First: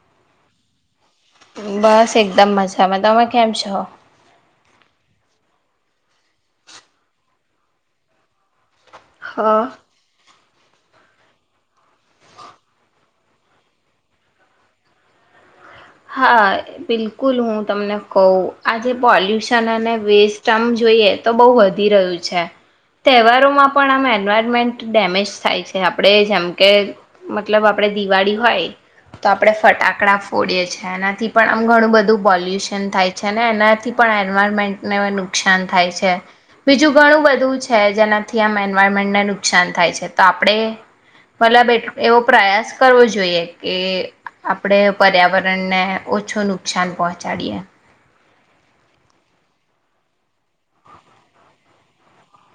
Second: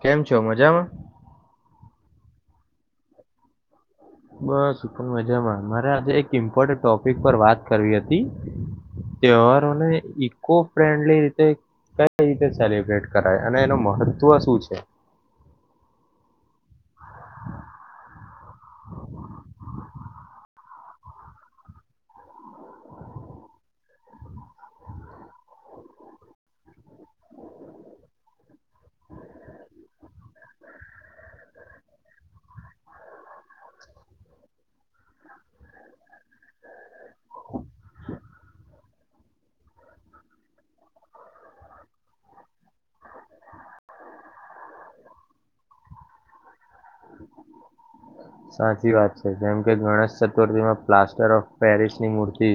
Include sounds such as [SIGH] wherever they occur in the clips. કેમ છો મજામાં. બસ એકદમ મજામાં તમે કેમ છો. બસ મજામાં મારે આજે એક ઇમ્પોર્ટ ટોપિક પર વાત કરવી હતી. હા. તહેવારને. કો ફ્રેન્ડલી કઈ, કઈ રીતે સેલિબ્રેટ કરાય? અને એનું મહત્વ સુ છે? હા બિલકુલ, હું તમને કહું. આજે પોલ્યુશન અને વેસ્ટ આમ જોઈએ તો બહુ વધી રહ્યું છે, તહેવારોમાં પણ આમ એન્વાયરમેન્ટ ડેમેજ થાય છે, આપણેે જેમકે, મતલબ આપણેે દિવાળી હોય, તો આપણેે ફટાકડા ફોડીએ છીએ. એનાથી પણ આમ ઘણું બધું પોલ્યુશન થાય છે અને એનાથી પણ એન્વાયરમેન્ટને નુકશાન થાય છે બીજું ઘણું બધું છે જેનાથી આમેન એયમેન્ટને નુકશાન થાય છે, તો આપણે મતલબ એવો પ્રયાસ કરવો જોઈએ કે આપણે પર્યાવરણ ને ઓછું નુકશાન પહોંચાડીએ. સાચી વાત છે, જેમ કે ગણેશ ચતુર્થીમાં પ્લાસ્ટર ઓફ પેરિસની મૂર્તિ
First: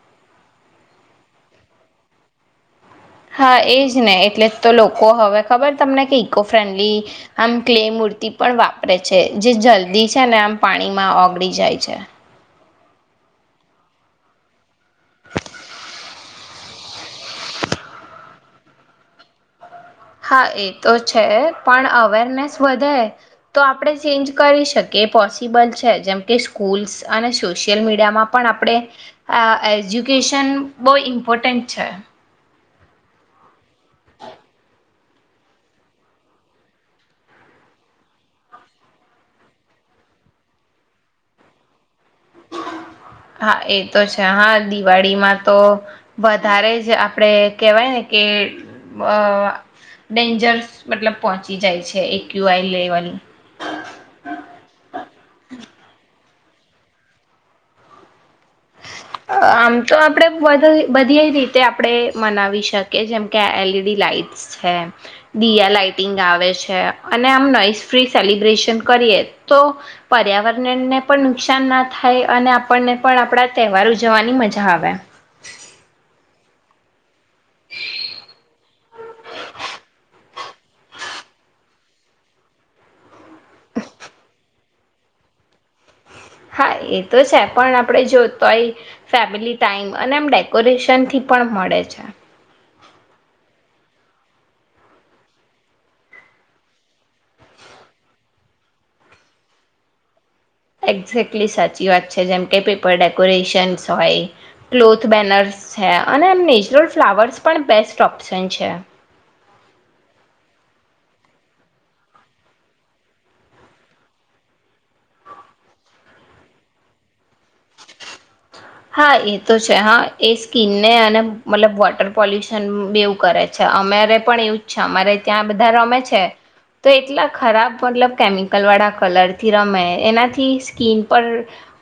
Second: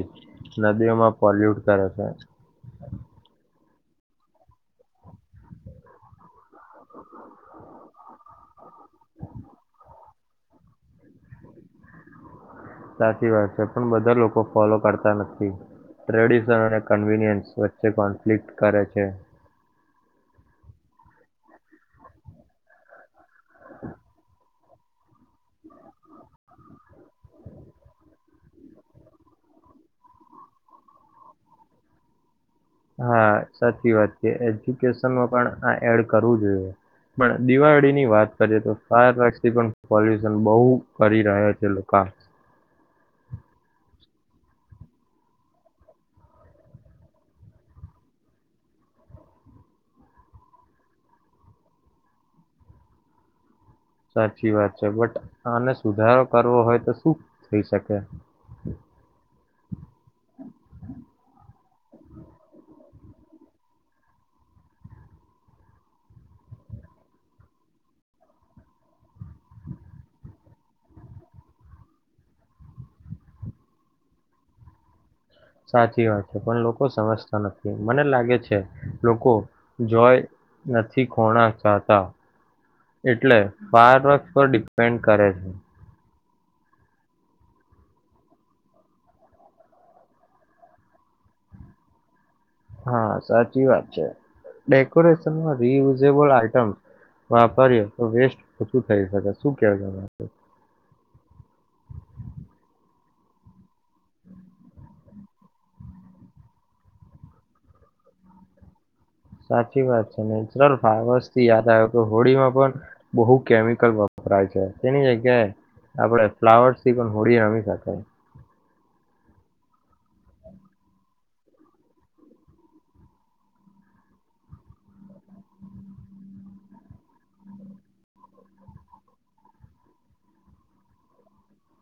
નદીઓમાં પોલ્યુટ કરે છે. હા એજ ને, એટલે તો લોકો હવે ખબર તમને કે, ઈકો ફ્રેન્ડલી, આમ ક્લે મૂર્તિ પણ વાપરે છે, જે જલ્દી છે ને આમ પાણીમાં ઓગળી જાય છે. સાચી વાત છે, પણ બધા લોકો ફોલો કરતા નથી, ટ્રેડિશન અને કન્વીનિયન્સ વચ્ચે કોન્ફ્લિક્ટ કરે છે. હા, એ તો છે, પણ અવેરનેસ વધે તો આપણે ચેન્જ કરી શકીએ, પોસિબલ છે, જેમ કે સ્કૂલ્સ અને સોશિયલ મીડિયામાં પણ આપણે એજ્યુકેશન બહુ ઇમ્પોર્ટન્ટ છે. હા, સાચી વાત છે. એજ્યુકેસનમાં પણ આ એડ કરવું જોઈએ. પણ, દિવાળીની વાત કરીએ તો, ફાયરવર્કસથી પણ પોલ્યુશન બહુ કરી રહ્યા છે લોકા હા, એ તો છે હાં, દિવાળીમાં તો વધારે જ આપડે કેહેવાય ને કે અ વ ડેન્જરસ, મતલબ પહોંચી જાય છે, એક્યુઆઈ લેવલ સાચી વાત છે બટ આને સુધારો કરવો હોય તો શું થઈ સકે? આમ તો આપણે બધ, બધીય રીતે આપણે મનાવી શકીએ, જેમકે આ એલઈડી લાાઈટ્સ છે, દીયા લાાઈટિંગ આવે છે, અને આમ નોઈસ ફ્રી સેલિબ્રેશન કરીએ, તો પર્યાવરનનને પણ નુકસાન ના થાય અને આપણને પણ આપણા તહેવાર ઉજવવાની મજા આવે. સાચી વાત છે, પણ લોકો સમજતા નથી, મને લાગે છે લોકો, જોય નથી ખોણા ચાહતા. એટલે ફાયર વર્કસ પર ડિપેન્ડ કરે છે. હા, એ તો છે, પણ આપણે જો તોય ફેમિલી ટાઈમ અને એમ ડેકોરેશનથી પણ મળે છે. હા, સાચી વાત છે, ડેકોરેસનમાં રિયુઝેબલ આઈટમ્ વાપરએ તો વેસ્ટ ઓછું થઈ સકે સુ કે? એક્ઝેક્ટલી સાચી વાત છે જેમ કે પેપર ડેકોરેશન્સ હોય, ક્લોથ બેનર્સ છે, અને એમ નેચરલ ફ્લાવર્સ પણ બેસ્ટ ઓપ્શન છે. સાચી વાત છે, નેચરલ ફ્લાવર્સથી યાદ આવે કે, હોળીમાં પણ બહુ કેમિકલ વપરાય છે, તેની જગ્યાએ આપણે ફ્લાવર્સથી પણ હોળી રમી સકાય. હા, એ તો છે હ, એ સ્કીનને અને મતલબ વોટર પોલ્યુશન બેઉ કરે છે. અમારે પણ એવું જ છે, અમારે ત્યાં બધા રમે છે, તો એટલા ખરાબ, મતલબ, કેમિકલ વાળા કલરથી રમે. એનાથી સ્કીન પર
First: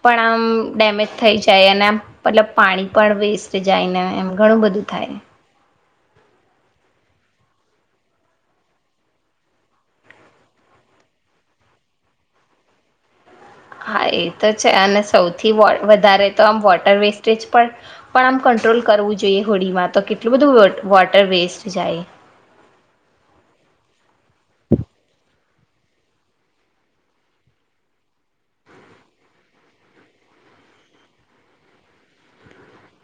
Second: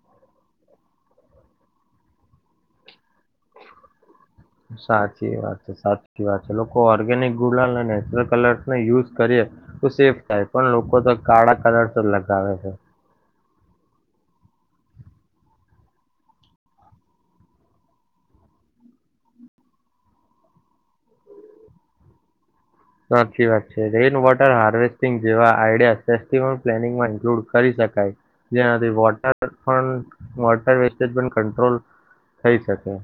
પણ આમ ડેમેજ થઈ જાય જ એના મતલબ પાણી પણ વેસ્ટ જાય ને એમ ઘણું બધું થાય સાચી વાત છે, સાચી વાત છે. લોકો ઓર્ગેનિક ગુલાલ અને નેચરલ કલર્સનો યુઝ કરીએ તો સેફ થાય. પણ લોકો તો કાળા કલર્સ જ લગાવે છે! હા, એ તો છે. અને સૌથી વધારે તો આમ વોટર વેસ્ટેજ પણ, પણ આમ કંટ્રોલ કરવું જોઈએ, હોળીમાં તો કેટલું બધું વોટર વેસ્ટ જાય! સાચી વાત છે, રેન વોટર હારવેસ્ટિંગ જેવા આઈડિયા ફેસ્ટિવલ પ્લાનિંગમાં ઇન્ક્લૂડ કરી શકાય, જેનાથી વોટર પણ, વોટર વેસ્ટેજ પણ કંટ્રોલ થઈ શકે.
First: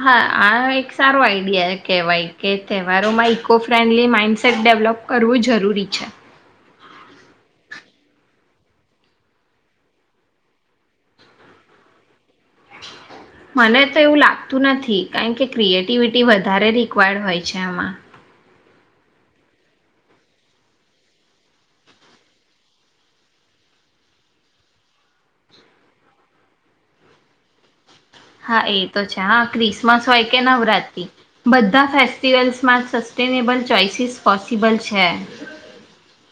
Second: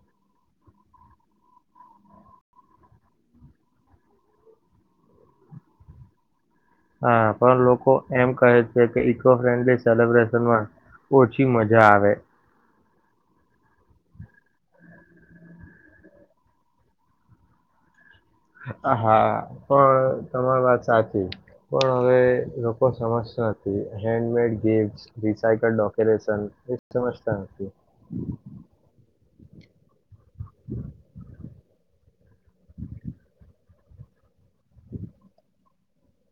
હા, આ એક સારો આઈડિયા કહેવાય, કે તહેવારોમાં ઈકો ફ્રેન્ડલી માઈન્ડસેટ ડેવલોપ કરવું જરૂરી છે. હા, પણ લોકો એમ કહે છે કે ઈકો ફ્રેન્ડલી સેલબ્રેશનમાં ઓછી મજા આવે. મને તો એવું લાગતું નથી, કારણ કે ક્રિએટિવિટી વધારે રિક્વાયર્ડ હોય છે એમાં હા, પણ તમારી વાત સાચી, પણ હવે લોકો સમજતા નથી. હેન્ડમેડ ગિફ્ટસ, રીસાઇકલ્ડ ડકોરેશન, એ સમજતા નથી. હા એ તો છે હા, ક્રિસમસ હોય કે નવરાત્રી, બધા ફેસ્ટિવલ્સમાં સસ્ટેનેબલ ચોઈસીસ પોસિબલ છે.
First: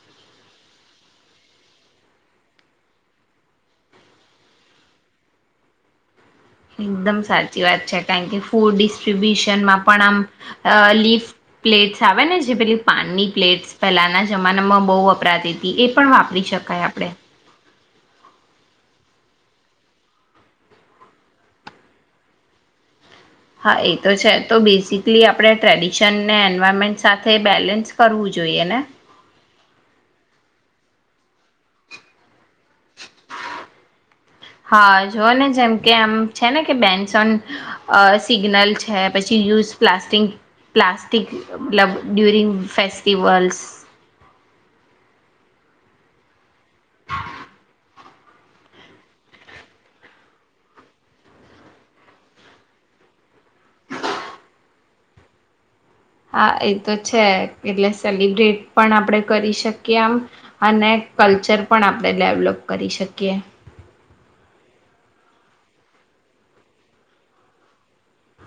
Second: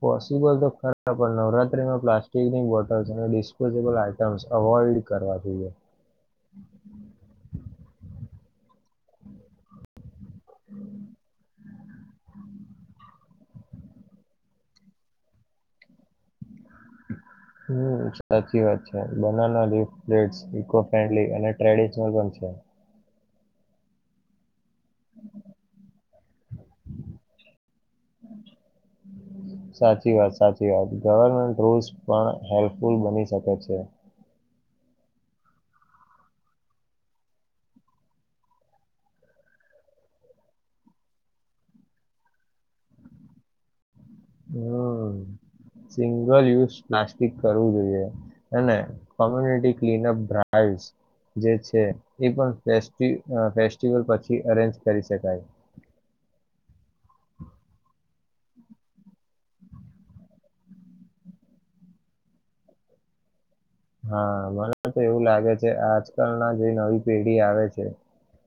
પોસિબલ તો ખરા. પણ, નવરાત્રીમાં પ્લાસ્ટિકની બોટલ્સ અને ડિસ્પોઝેબલ આઈટમ્સ અવોઈડ કરવા જોઈએ. એકદમ સાચી વાત છે કાયણ કે ફૂડ ડિસ્ટ્રીબ્યુશનમાં પણ આમ અ લીફ પ્લેટ્સ આવે ને જે, પેલી પાનની પ્લેટ્સ, પહેલાના જમાનામાં બહુ વપરાતીતી, એ પણ વાપરી શકાય આપણે હમ, સાચી વાત છે. Banana leaf plates, eco friendly અને ટ્રેડિશનલ પણ છે. હા, એ તો છે. તો બેઝિકલી આપણે ટ્રેડિશનને એન્વાયરમેન્ટ સાથે બેલેન્સ કરવું જોઈએ ને! સાચી વાત, સાચી વાત, ગવર્મેન્ટ રૂલ્સ પણ હેલ્પફુલ બની શકે છે. હા જોઓ ને જેમ કે આમ છે ને કે બેન્સ ઓન અ સિગ્નલ છે પછી use plast plastic club during festivals. હમ્મ સિંગલ યુઝ પ્લાસ્ટિક કરવું જોઈએ અને કોમ્યુનિટી ક્લીનઅપ ડ્રાઈવસ જે છે એ પણ ફેસ્ટિ ફેસ્ટિવલ પછી અરેન્જ કરી શકાય. હા એ તો છે એટલે સેલિબ્રેટ પણ આપણે કરી શકીએ આમ અને કલ્ચર પણ આપણે ડેવલોપ કરી શકીએ. હા મને તો એવું લાગે છે આજકાલ ના જે નવી પેઢી આવે છે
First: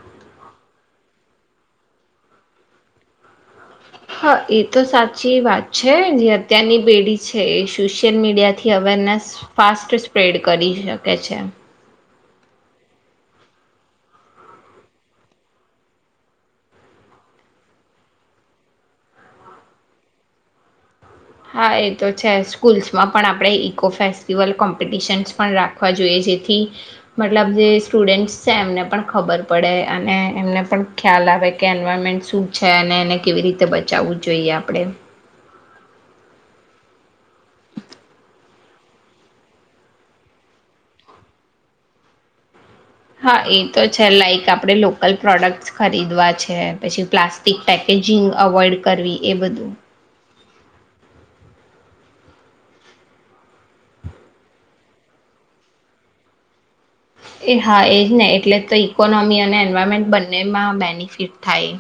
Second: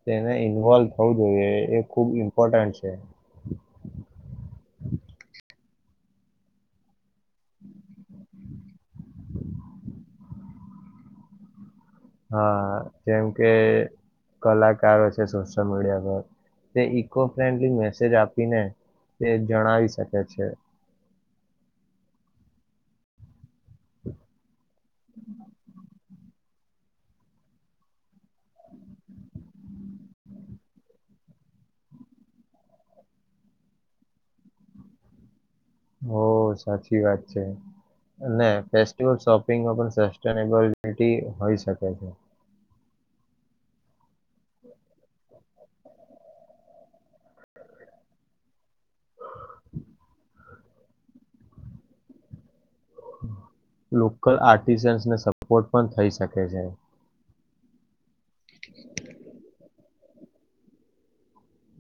તેને ઇન્વોલ્વ થવું જોઈએ એ ખુબ ઇમ્પોર્ટન્ટ છે. હા એ તો સાચી વાત છે જે અત્યારની પેઢી છે એ સોશિયલ મીડિયાથી અવેરનેસ ફાસ્ટ સ્પ્રેડ કરી શકે છે. હા જેમ કે કલાકારો છે સોશિયલ મીડિયા પર તે ઈકો ફ્રેન્ડલી મેસેજ આપીને તે જણાવી શકે છે. હા એ તો છે સ્કૂલ્સમાં પણ આપણેે ઈકો ફેસ્ટિવલ કોમ્ પિટિશન્સ પણ રાખવા જોઈએ. જેથી મતલબ જે સ્ટુડન્ટ્સ છે એમને પણ ખબર પડે અને એમને પણ ખ્યાલ આવે કે એન્વાયરમેન્ટ શું છે અને એને કેવી રીતે બચાવવું જોઈએ આપણે. ઓ સાચી વાત. છે ને. ફેસ્ટિવલ શોપિંગમાં પણ સસ્ટેનેબલ સિટી હોઈ શકે. હા એ તો છે લાઇક આપણે લોકલ પ્રોડક્ટસ ખરીદવા છે પછી પ્લાસ્ટિક પેકેજિંગ અવોઈડ કરવી એ બધું. લોકલ આર્ટિસને સપોર્ટ પણ થઈ શકે છે. એ હા એ ને એટલે તો ઇકોનોમી અને એન્વાયરમેન્ટ બંનેમાં બેનિફિટ થાય.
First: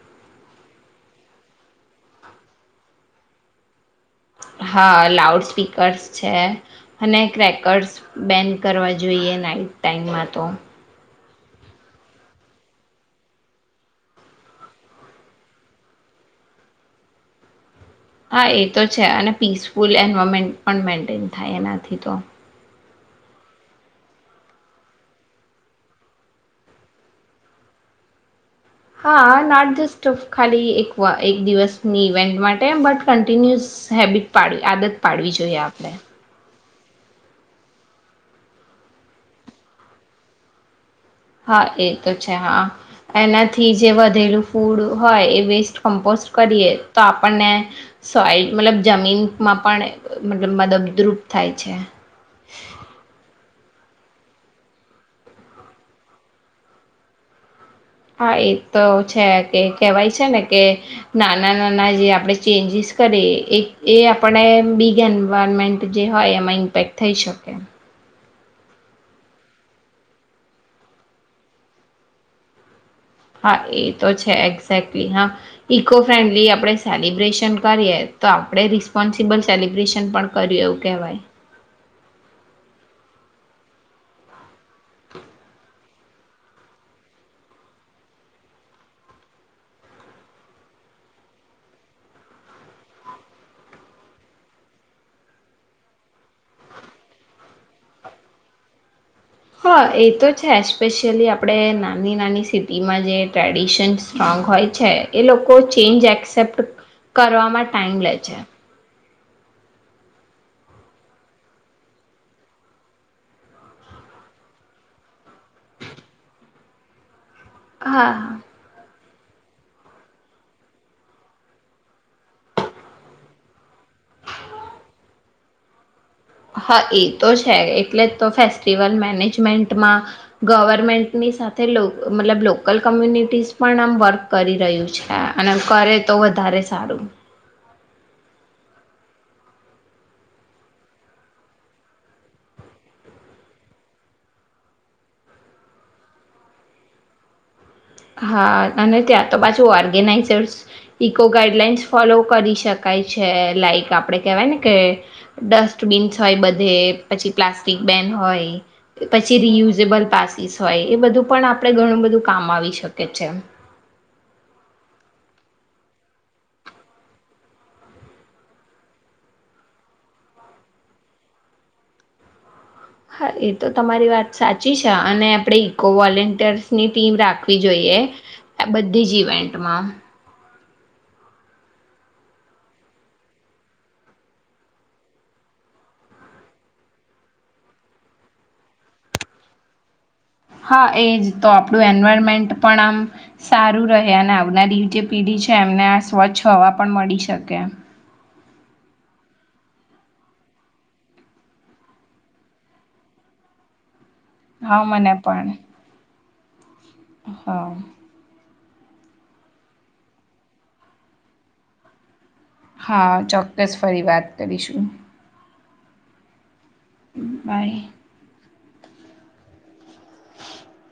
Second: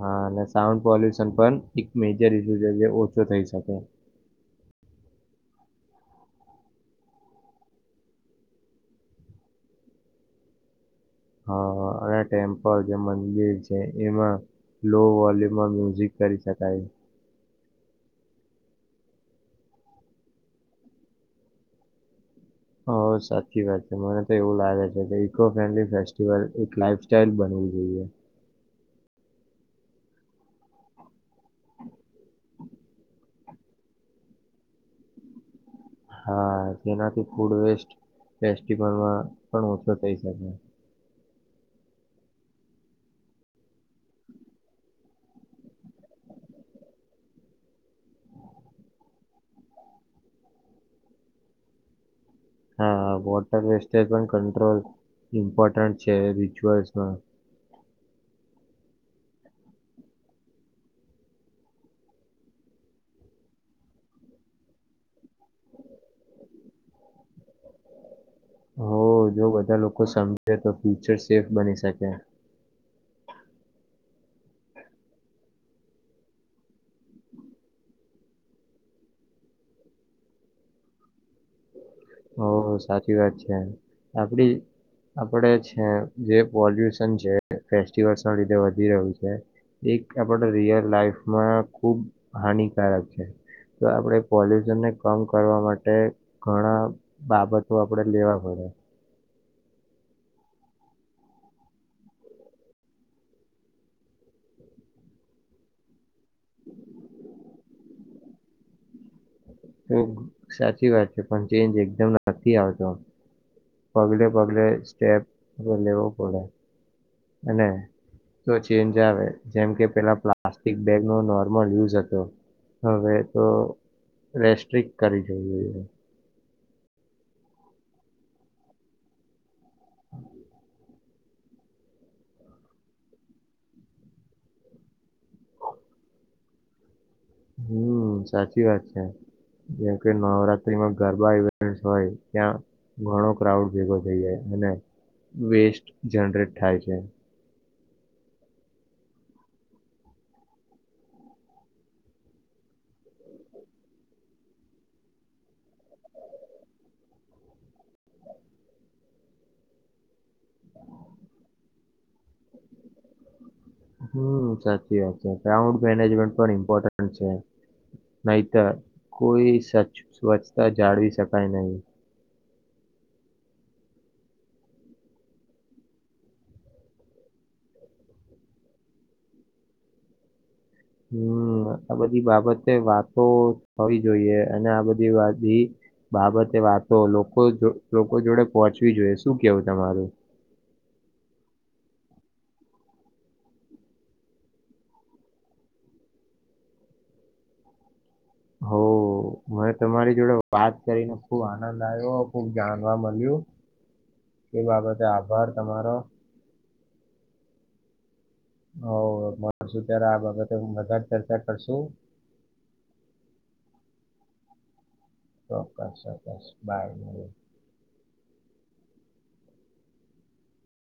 હા અને સાઉન્ડ પોલ્યુશન પણ એક મેજર ઇશીયુ છે જે ઓછો થઈ શકે. હા લાઉડ સ્પીકર્સ છે અને ક્રેકર્સ બેન કરવા જોઈએ નાઈટ ટાઈમમાં તો. હ હ અને ટેમ્પલ જે મંદિર છે એમાં લો વોલ્યુમમાં મ્યુઝિક કરી શકાય. હા એ તો છે અને પીસફુલ એન્વાયરમેન્ટ પણ મેન્ટેન થાય એનાથી તો. હ સાચી વાત છે મને તો એવું લાગે છે કે ઈકો ફ્રેન્ડલી ફેસ્ટિવલ એક લાઈફ સ્ટાઇલ બનવી જોઈએ. હા નોટ જસ્ટ ઓફ ખાલી એક વા એક દિવસ ની [UNINTELLIGIBLE] માટે બટ કન કન્ટિન્યુઅસ હેબિટ પાડી આદત પાડવી જોઈએ આપ હા. જેનાથી ફૂડ વેસ્ટ ફેસ્ટિવલમાં પણ ઓછો થઈ શકે. હા એ તો છે હા એનાથી જે વધેલું ફૂડ હોય એ વેસ્ટ કમ્પોસ્ટ કરીએ તો આપણને સોઈલ મતલબ જમીનમાં પણ મતલબ મદદદરૂપ થાય છે. હા વોટર વેસ્ટજ પણ કંટ્રોલ ઇમ્પોર્ટન્ટ છે રિચુઅલ્સમાં. હા એ તો છે કે કેહેવાય છે ને કે નાના નાના જે આપણે ચેન્જીસ કરીએ એ એ આપણે બીગ એન્વાયરમેન્ટ જે હોય એમાં ઇમ્પેક્ટ થઈ શકે. હો જો બધા લોકો સમજે તો ફ્યુચર સેફ બની શકે. હા એ તો છે એક્ઝેક્ટલી હા ઈકો ફ્રેન્ડલી આપણે સેલિબ્રેશન કરીએ તો આપણે રિસ્પોન્સિબલ સેલિબ્રેશન પણ કર્યું એવું કહેવાય. ઓ સાચી વાત છે આપડી આપણે છે જે પોલ્યુશન છે ફેસ્ટિવલ્સ ના લીધે વધી રહ્યું છે એક આપણા રિયલ લાઈફમાં ખૂબ હાનિકારક છે તો આપણે પોલ્યુશનને કમ કરવા માટે ઘણા બાબતો આપડે લેવા પડે. હા એ તો છે એસ્પેશયલી આપણે નાની નાની સિટીમાં જે ટ્રેડિશન સ્ટ્રોંગ હોય છે એ લોકો ચેન્જ એક્સેપ્ટ કરવામાં ટાઈમ લે છે. તો સાચી વાત છે પણ ચેન્જ એકદમ નથી આવતો પગલે પગલે સ્ટેપ તો લેવો પડે. અને હા. કોઈ ચેન્જ જ આવે જેમ કે પેલા પ્લાસ્ટિક બેગ નો નોર્મલ યુઝ હતો હવે તો રેસ્ટ્રિક કરી [UNINTELLIGIBLE] હા એ તો છે એટલે તો ફેસ્ટિવલ મેનેજમેન્ટમાં ગવર્મેન્ટની સાથે લો મતલબ લોકલ કમ્યુનિટીઝ પણ આમ વર્ક કરી રહ્યું છે અને કરે તો વધારે સારું. હમ્મ સાચી વાત છે જેમકે નવરાત્રીમાં ગરબા ઇવેન્ટ હોય ત્યાં ઘણો ક્રાઉડ ભેગો થઈ જાય અને વેસ્ટ જનરેટ થાય છે. હા અને ત્યાં તો પાછું ઓર્ગેનાઇઝર્સ ઇકો ગાઈડલાઇન્સ ફોલો કરી શકાય છે લાઈક આપણે કહેવાય ને કે ડસ્ટબીન્સ હોય બધે પછી પ્લાસ્ટિક બેન હોય કે પછી રિયુઝેબલ પાસીસ હોય એ બધું પણ આપણે ઘણું બધું કામ આવી શક કે છે. હમ્મ સાચી વાત છે ગ્રાઉન્ડ મેનેજમેન્ટ પણ ઇમ્પોર્ટન્ટ છે નહીતર કોઈ સચ સ્વચ્છતા જાળવી શકાય નહી. હા એ તો તમારી વાત સાચી છે અને આપણે ઈકો વોલન્ટિયર્સની ટીમ રાખવી જોઈએ આ બધી જ ઇવેન્ટમાં. હમ્મ,. આ બધી બાબતે વાતો થવી જોઈએ અને આ બધી [UNINTELLIGIBLE] બાબતે વાતો લોકો જ લોકો જોડે પહોચવી જોઈએ. શું કેવું તમારું? હા એ જ તો આપણું એન્વાયરમેન્ટ પણ આમ સારું રહે અને આવનારી જે પેઢી છે એમને આ સ્વચ્છ હવા પણ મળી શકે. હોવ. મને તમારી જોડે વાત કરીને ખુબ આનંદ આવ્યો ખુબ જાણવા મલ્યું. એ હા બાબતે મને આભાર પણ તમારો. હા. હોવ હવે મળશું ત્યારે આ બાબતે વધારે ચર્ચા કરશું. હા ચોક્કસ ફરી વાત કરીશું. ચોક્કસ-ચોક્કસ બાય. બાય.